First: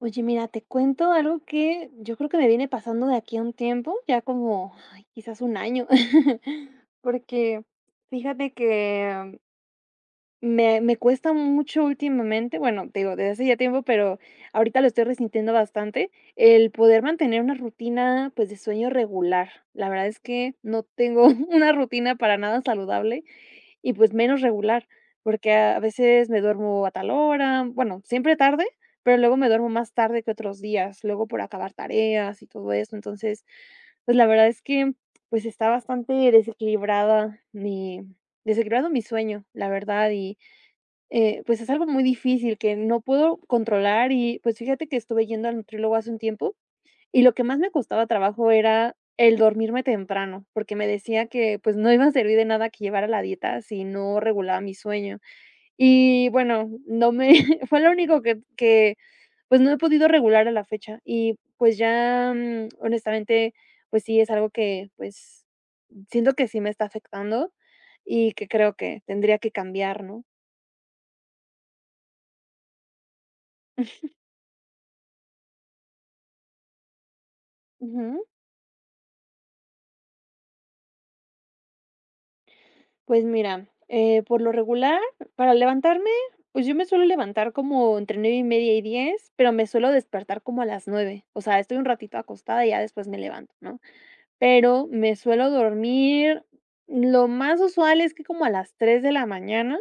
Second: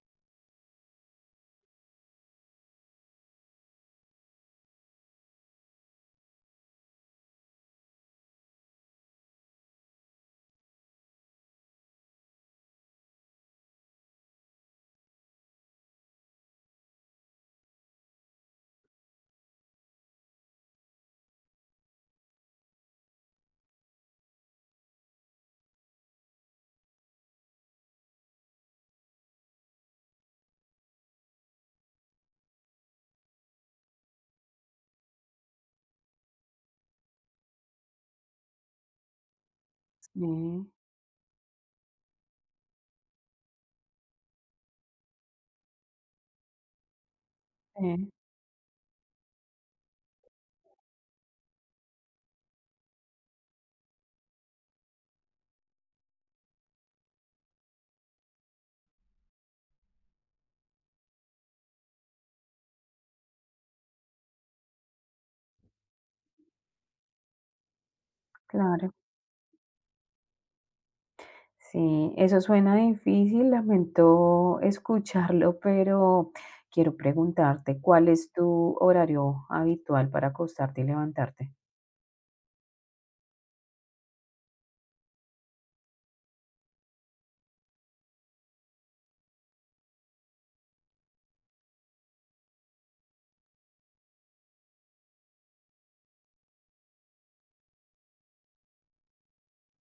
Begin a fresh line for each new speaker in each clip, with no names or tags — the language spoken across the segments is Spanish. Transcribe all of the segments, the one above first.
Oye, mira, te cuento algo que yo creo que me viene pasando de aquí a un tiempo, ya como ay, quizás un año, porque fíjate que me cuesta mucho últimamente, bueno, te digo, desde hace ya tiempo, pero ahorita lo estoy resintiendo bastante, el poder mantener una rutina, pues, de sueño regular. La verdad es que no tengo una rutina para nada saludable y, pues, menos regular, porque a veces me duermo a tal hora, bueno, siempre tarde, pero luego me duermo más tarde que otros días, luego por acabar tareas y todo eso. Entonces, pues, la verdad es que, pues, está bastante desequilibrada mi desequilibrado mi sueño, la verdad, y
Mm,
pues, es algo muy difícil que no puedo controlar y, pues, fíjate que estuve yendo al nutriólogo hace un tiempo, y lo que más me costaba
eh,
trabajo era el dormirme temprano, porque me decía que, pues, no iba a servir de nada que llevara la dieta si no regulaba mi sueño. Y bueno, no me fue lo único que, pues, no he podido regular a la fecha y, pues, ya, honestamente, pues sí, es algo que, pues, siento que sí me está afectando y que creo
claro.
que tendría que cambiar, ¿no?
Sí, eso suena difícil, lamento escucharlo, pero quiero preguntarte, ¿cuál
Ujú.
es tu horario habitual para acostarte y levantarte?
Pues mira, por lo regular, para levantarme, pues yo me suelo levantar como entre 9:30 y 10, pero me suelo despertar como a las 9. O sea, estoy un ratito acostada y ya después me levanto, ¿no? Pero me suelo dormir, lo más usual es que como a las 3 de la mañana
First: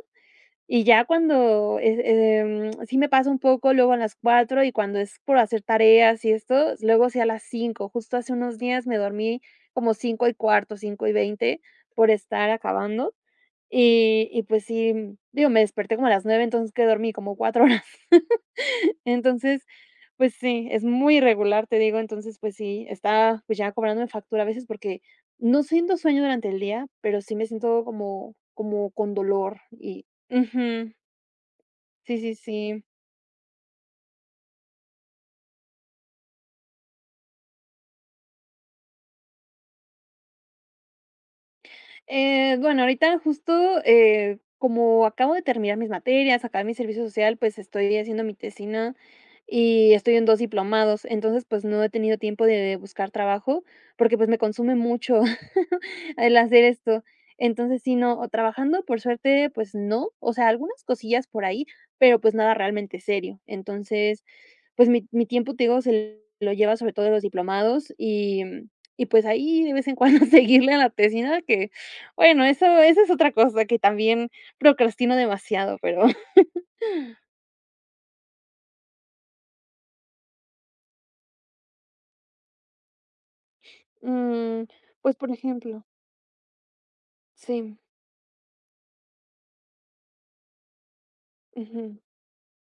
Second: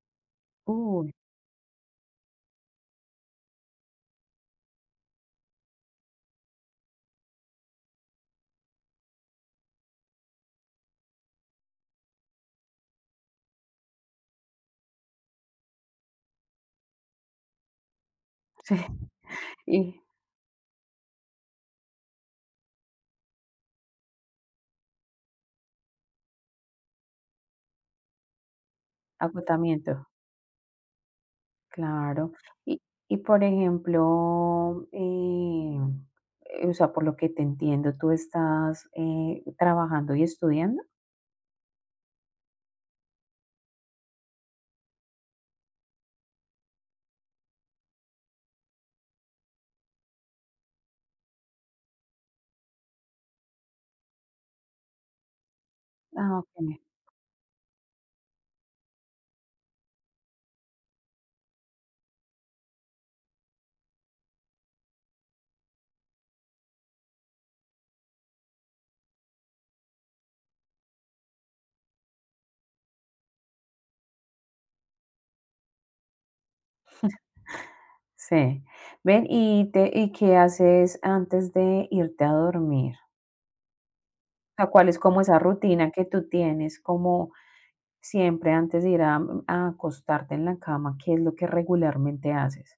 y ya
Uy,
cuando sí me pasa un poco, luego a las 4 y cuando es por hacer tareas y esto, luego sí a las 5. Justo hace unos días me dormí como 5:15, 5:20 por estar acabando. Y pues sí, digo, me desperté como a las 9 entonces que dormí como 4 horas.
sí.
Entonces,
Y
pues sí, es muy irregular, te digo, entonces, pues sí, está, pues, ya cobrándome factura a veces porque no siento sueño durante el día, pero sí me siento como como con dolor
agotamiento,
y ujú, sí,
claro.
sí,
Y,
sí.
y por ejemplo, o sea, por lo que te entiendo, ¿tú estás trabajando y estudiando?
Bueno, ahorita justo, como acabo de terminar mis materias, acá mi servicio social, pues estoy haciendo mi tesina y estoy en 2 diplomados. Entonces, pues no he tenido tiempo de buscar trabajo porque, pues, me consume mucho el
Ah, ok.
hacer esto. Entonces, sí, no, o trabajando, por suerte, pues no, o sea, algunas cosillas por ahí, pero pues nada realmente serio. Entonces, pues mi tiempo, te digo, se lo lleva sobre todo de los diplomados y pues ahí de vez en cuando seguirle a la tesina que bueno, eso esa es otra cosa que también procrastino demasiado, pero
Sí. Ven, ¿y qué haces antes de irte a dormir? O
mm,
sea, ¿cuál es
pues,
como
por
esa
ejemplo,
rutina que tú tienes como
sí,
siempre antes de ir a acostarte en la cama? ¿Qué es lo que
ujú.
regularmente haces?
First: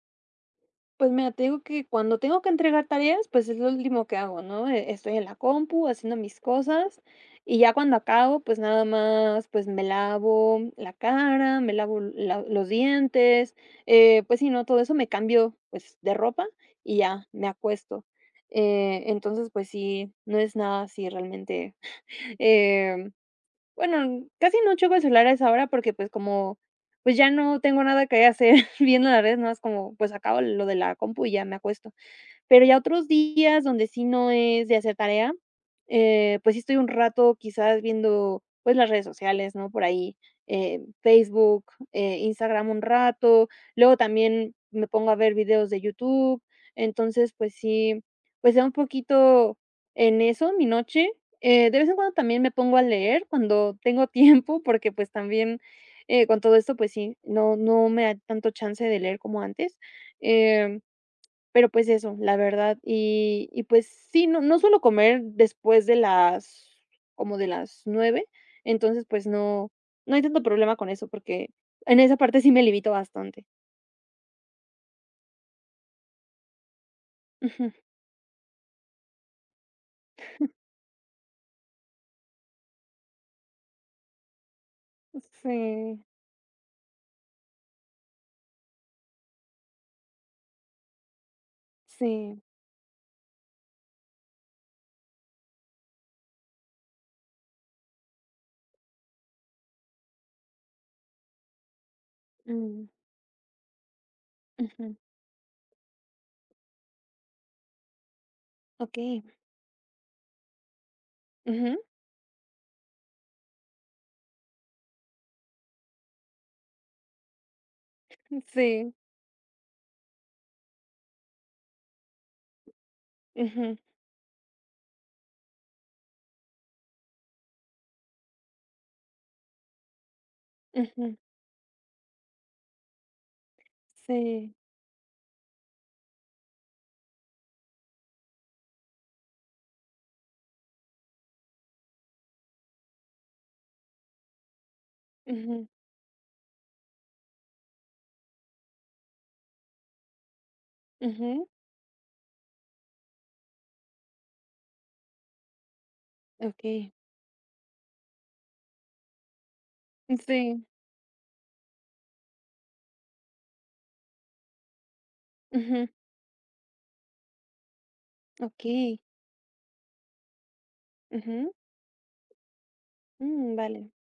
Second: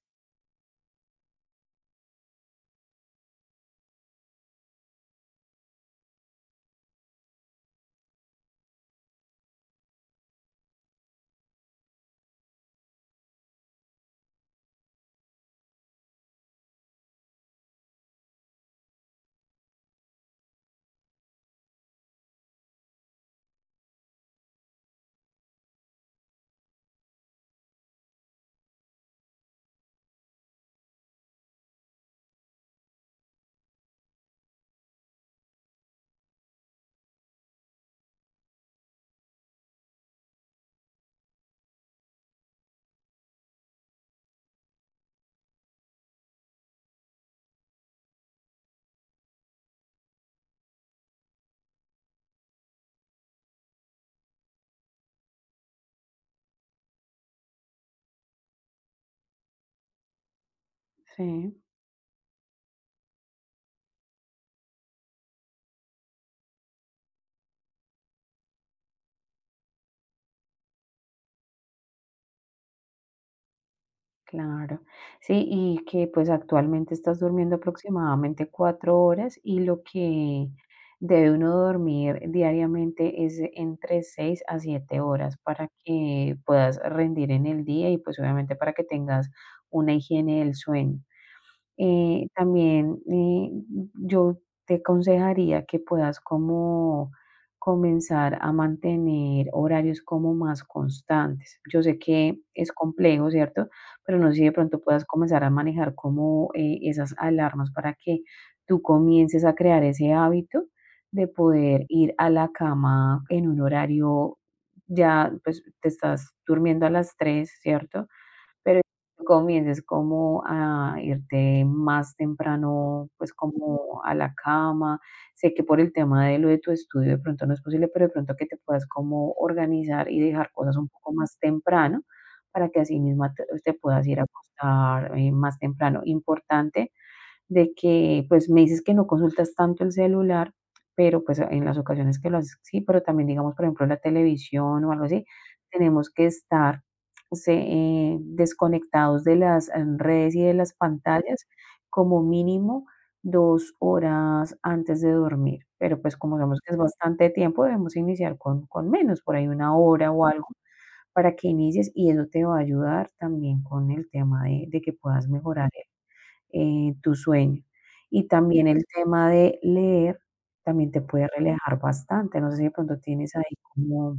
Pues mira, te digo que cuando tengo que entregar tareas, pues es lo último que hago, ¿no? Estoy en la compu haciendo mis cosas y ya cuando acabo, pues nada más, pues me lavo la cara, me lavo la los dientes, pues si, ¿no? Todo eso, me cambio, pues, de ropa y ya me acuesto. Entonces, pues sí, no es nada así realmente, em bueno, casi no choco el celular a esa hora porque, pues, como, pues, ya no tengo nada que hacer viendo las redes, no es como, pues, acabo lo de la compu y ya me acuesto. Pero ya otros días donde sí no es de hacer tarea, pues sí estoy un rato quizás viendo, pues, las redes sociales, ¿no? Por ahí, Facebook, Instagram un rato, luego también me pongo a ver videos de YouTube. Entonces, pues sí, pues sea un poquito en eso mi noche. De vez en cuando también me pongo a leer cuando tengo tiempo, porque, pues, también, con todo esto, pues sí, no me da tanto chance de leer como antes, em
Sí.
pero, pues eso, la verdad, y pues sí, no suelo comer después de las como de las 9 entonces, pues no hay tanto problema con eso, porque en esa parte sí me limito bastante.
Claro. Sí, y que pues actualmente estás durmiendo
Ujú.
aproximadamente 4 horas y lo que debe uno dormir diariamente es entre 6 a 7 horas para
Sí,
que puedas rendir en el día y pues obviamente para que tengas una higiene del sueño. Eh,
sí,
también, eh, yo te aconsejaría que puedas como comenzar a mantener horarios como más constantes. Yo sé que es
mm,
complejo, ¿cierto? Pero no sé si de pronto
ujú,
puedas comenzar a manejar como esas alarmas para que tú
okey.
comiences a crear ese hábito de
Ujú,
poder ir a la cama en un horario, ya pues te estás durmiendo a las tres, ¿cierto? Pero
sí,
comiences como a irte más temprano, pues,
ujú,
como a la cama. Sé que por el tema de lo de tu estudio de pronto no es posible, pero de pronto que te puedas como organizar y dejar cosas un poco
ujú,
más temprano, para que así misma te puedas ir a
sí,
acostar, más temprano. Importante de que, pues, me dices que no consultas tanto el celular, pero, pues, en las ocasiones que lo haces, sí, pero también, digamos, por ejemplo, la televisión o algo así,
ujú,
tenemos que estar se desconectados de las, redes y de las pantallas
ujú,
como mínimo 2 horas antes de dormir, pero, pues, como sabemos que es
okey.
bastante tiempo, debemos iniciar con menos, por ahí 1 hora o algo
Sí,
para que inicies y eso te va a ayudar también con el tema de que puedas mejorar
ujú,
tu sueño. Y también el
okey.
tema de leer también te puede
Ujú,
relajar bastante. No sé si de pronto tienes ahí
mm, vale.
como,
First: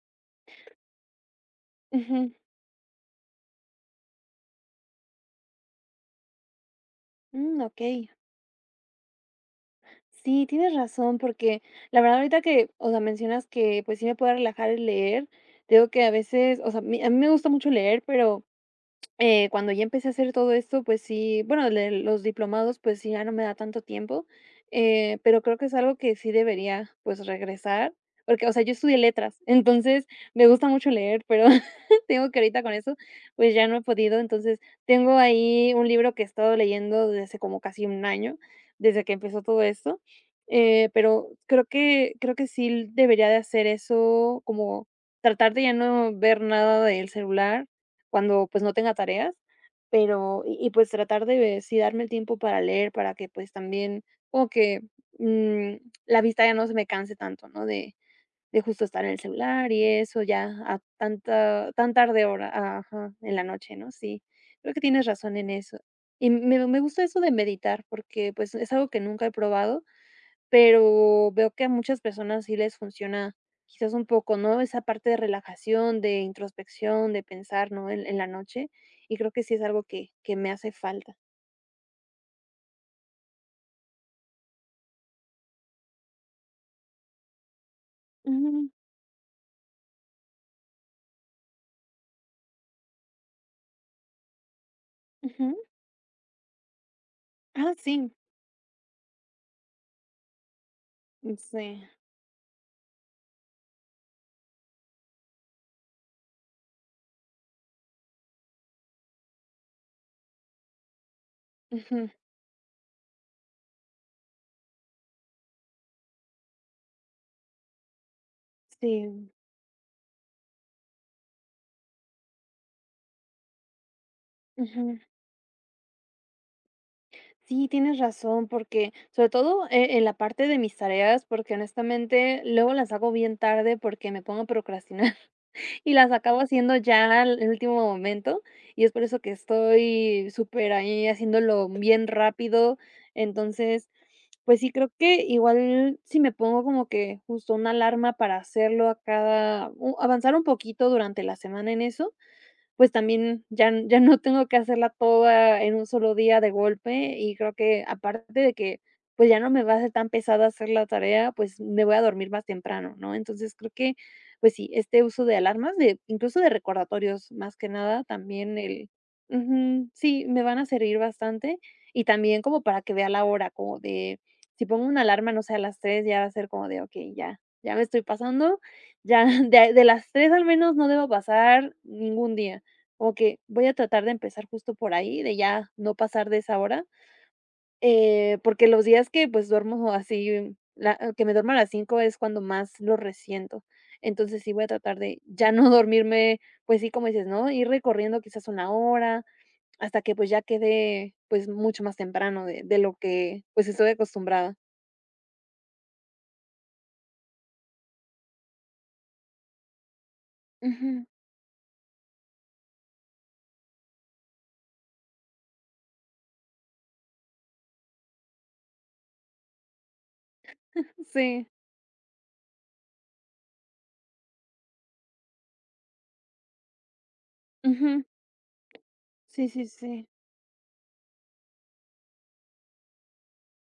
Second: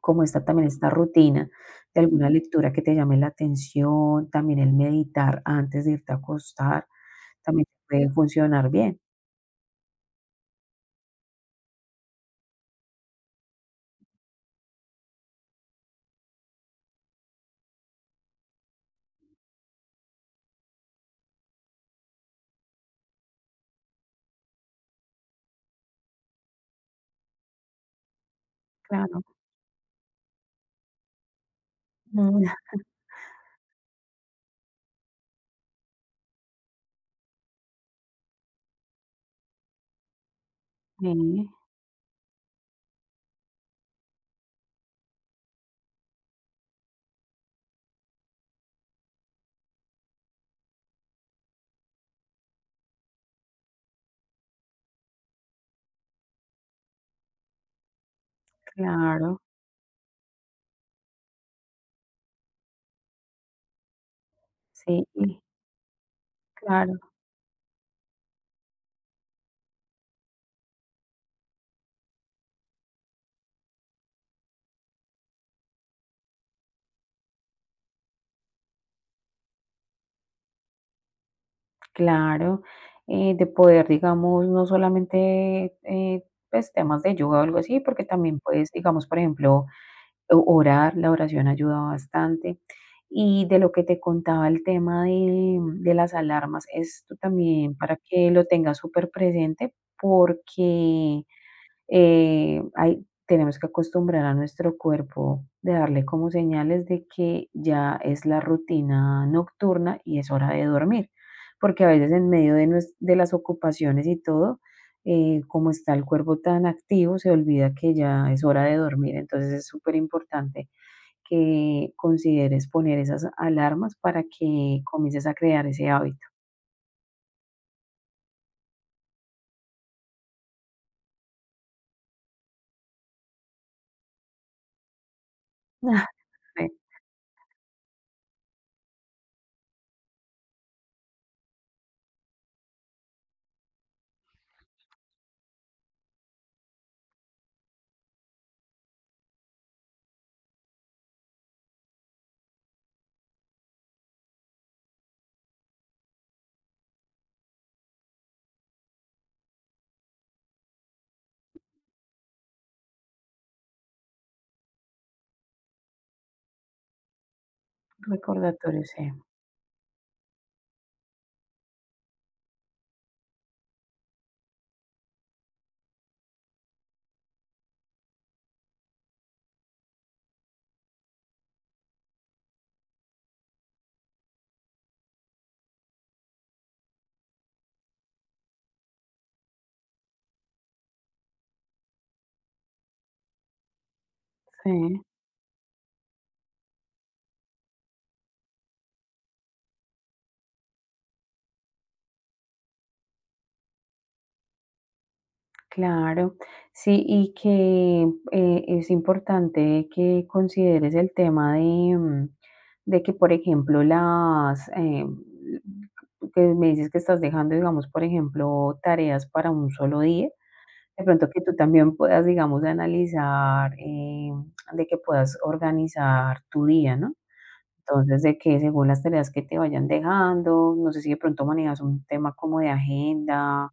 como esta también esta rutina de alguna
Ujú,
lectura que te llame la atención, también el meditar antes de irte a acostar,
mm,
también te
okey.
puede funcionar bien.
Sí, tienes razón, porque la verdad ahorita que, o sea, mencionas que, pues, sí me puede relajar el leer, te digo que a veces, o sea, mi a mí me gusta mucho leer, pero cuando ya empecé a hacer todo esto, pues sí, bueno, de los diplomados, pues sí, ya no me da tanto tiempo, pero creo que es algo que sí debería, pues, regresar, porque, o sea, yo estudié
Claro.
letras, entonces me gusta mucho leer, pero tengo que
Mm,
ahorita con eso, pues ya no he podido, entonces tengo ahí un libro que he estado leyendo desde como casi un año, desde que empezó todo esto, pero
sí,
creo que sí debería de hacer eso, como tratar de ya no ver nada del celular cuando, pues, no tenga tareas, pero y, pues, tratar de sí darme el tiempo para leer, para que, pues, también como que, mm, la vista ya no se me canse tanto, ¿no? De justo estar en el
claro,
celular y eso ya a tanta tan tarde hora ajá, en la noche, ¿no? Sí, creo que
sí,
tienes razón en eso. Y me
claro,
gusta eso de meditar porque, pues, es algo que nunca he probado pero veo que a muchas personas sí les funciona quizás un poco, ¿no? Esa parte de relajación, de introspección, de pensar, ¿no? En la noche. Y creo que sí es algo que me hace falta.
claro. De poder, digamos, no solamente pues, temas de yoga o algo así, porque también
Ujú,
puedes, digamos, por ejemplo, O orar, la oración ayuda bastante. Y de lo que te contaba el tema de
ujú.
de las alarmas, esto
Ah,
también para
sí.
que lo tengas súper presente porque
Sí.
tenemos que acostumbrar a nuestro cuerpo de darle como señales de que ya es la rutina nocturna y es hora de dormir, porque a
Ujú,
veces en medio de, de las ocupaciones y todo, como está el cuerpo tan activo, se olvida que ya es hora de dormir,
sí.
entonces es súper importante que consideres poner esas alarmas para que
Ujú.
comiences a crear ese hábito.
Sí, tienes razón, porque sobre todo en la parte de mis tareas, porque honestamente luego las hago bien tarde porque me pongo a procrastinar. Y
Ah,
las acabo
sí,
haciendo ya al último momento, y es por eso que estoy súper ahí haciéndolo bien rápido. Entonces, pues sí, creo que igual si me pongo como que justo una alarma para hacerlo a cada, avanzar un poquito durante la semana en eso, pues también ya no tengo que hacerla toda en un solo día de golpe, y creo que aparte de que, pues, ya no me va a ser tan pesada hacer la tarea, pues, me voy a dormir más temprano, ¿no? Entonces, creo que, pues sí, este uso de alarmas, de incluso de recordatorios, más que nada, también
recordatorio,
el
sí.
ujú, sí, me van a servir bastante, y también como para que vea la hora, como de, si pongo una alarma, no sé, a las 3 ya va a ser como de: "Okey, ya, ya me estoy pasando, ya de las 3 al menos no debo pasar ningún día". Ok, voy a tratar de empezar justo por ahí, de ya no pasar de esa hora, porque los días que pues duermo así, que me duermo a las 5 es cuando más lo resiento. Entonces sí voy a
Sí.
tratar de ya no dormirme, pues sí, como dices, ¿no? Ir recorriendo quizás una hora hasta que pues ya quede pues mucho más temprano de lo que pues estoy acostumbrada.
Claro, sí, y que es importante que consideres
Ujú,
el tema de, mm, de que, por ejemplo, las que me dices que estás dejando, digamos, por ejemplo, tareas para un solo día, de pronto que
sí,
tú también puedas, digamos, analizar, de que puedas organizar tu día, ¿no?
ujú,
Entonces, de que según las tareas que
sí,
te
sí,
vayan
sí.
dejando, no sé si de pronto manejas un tema como de agenda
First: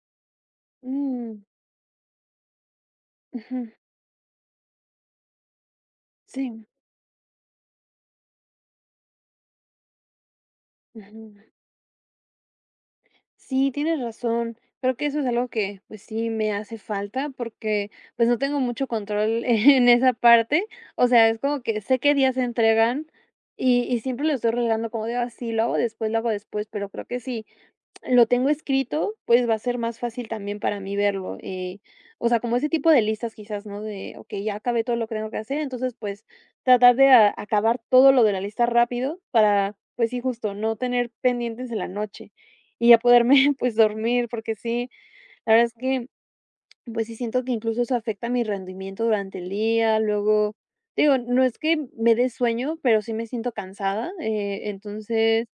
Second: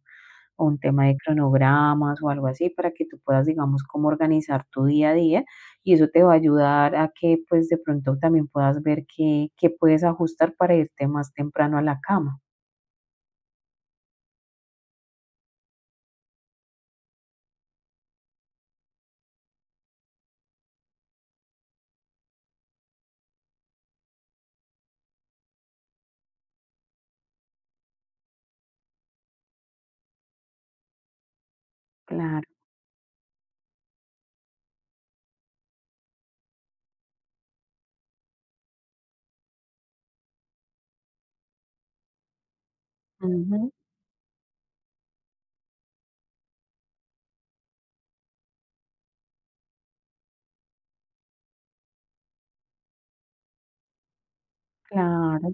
o un tema de
Mm,
cronogramas o algo así para que tú puedas,
ujú,
digamos, cómo organizar tu día a día y eso te va a
sí.
ayudar a que pues de pronto también puedas ver qué, qué puedes ajustar para irte más
Ujú.
temprano a la cama.
Sí, tienes razón. Creo que eso es algo que, pues sí, me hace falta porque, pues no tengo mucho control en esa parte. O sea, es como que sé qué días se entregan y siempre lo estoy relegando como de, así lo hago después, pero creo que sí. Lo tengo escrito, pues, va a ser más fácil también para mí verlo, o sea,
Claro,
como ese tipo de listas quizás, ¿no? De, okey, ya acabé todo lo que tengo que hacer, entonces, pues, tratar de a acabar todo lo de la lista rápido para, pues sí, justo no tener pendientes en la noche y ya poderme,
ujú,
pues, dormir, porque sí, la verdad es que, pues sí, siento que incluso eso afecta mi rendimiento durante el día, luego, digo, no es que me dé sueño, pero sí me siento cansada, entonces
claro,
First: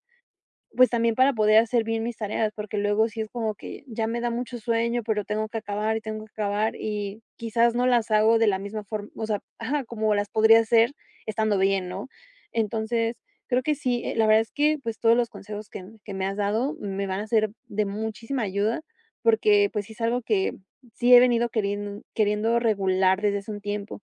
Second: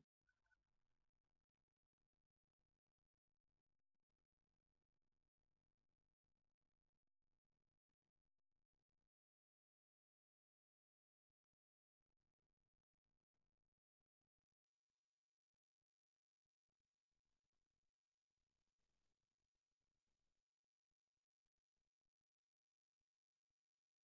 pues, también para poder hacer bien mis tareas, porque luego sí es como que ya me da mucho sueño, pero tengo que acabar y tengo que acabar, y quizás no las hago de la misma forma, o sea, ajá, como las podría hacer estando bien, ¿no? Entonces, creo que sí, la verdad es que, pues, todos los consejos que me has dado me van a ser de muchísima ayuda, porque, pues, sí es algo que sí he venido queriendo regular desde hace un tiempo.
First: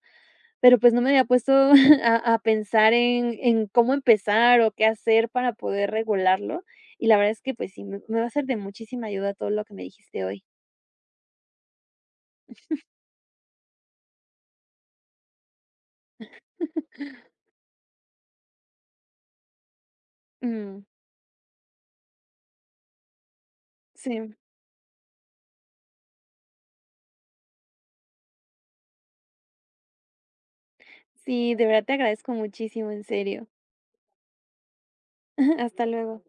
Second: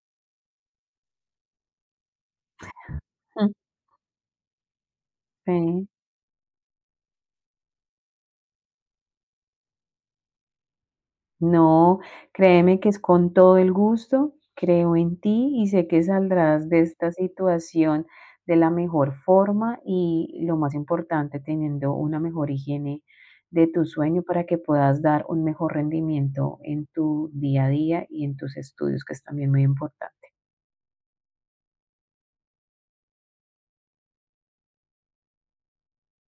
Pero, pues, no me había puesto a pensar en
mm,
cómo empezar o qué hacer para
sí.
poder regularlo. Y la verdad es que, pues sí, me va a ser de muchísima ayuda todo lo que me dijiste hoy.
No, créeme que es con todo el gusto, creo en ti y sé que saldrás de esta situación de la mejor forma y lo más
Mm,
importante, teniendo una mejor higiene de tu sueño
sí,
para que puedas dar un mejor rendimiento en tu día a día y en tus estudios, que es también muy importante.
sí, de verdad te agradezco muchísimo, en serio. Hasta luego.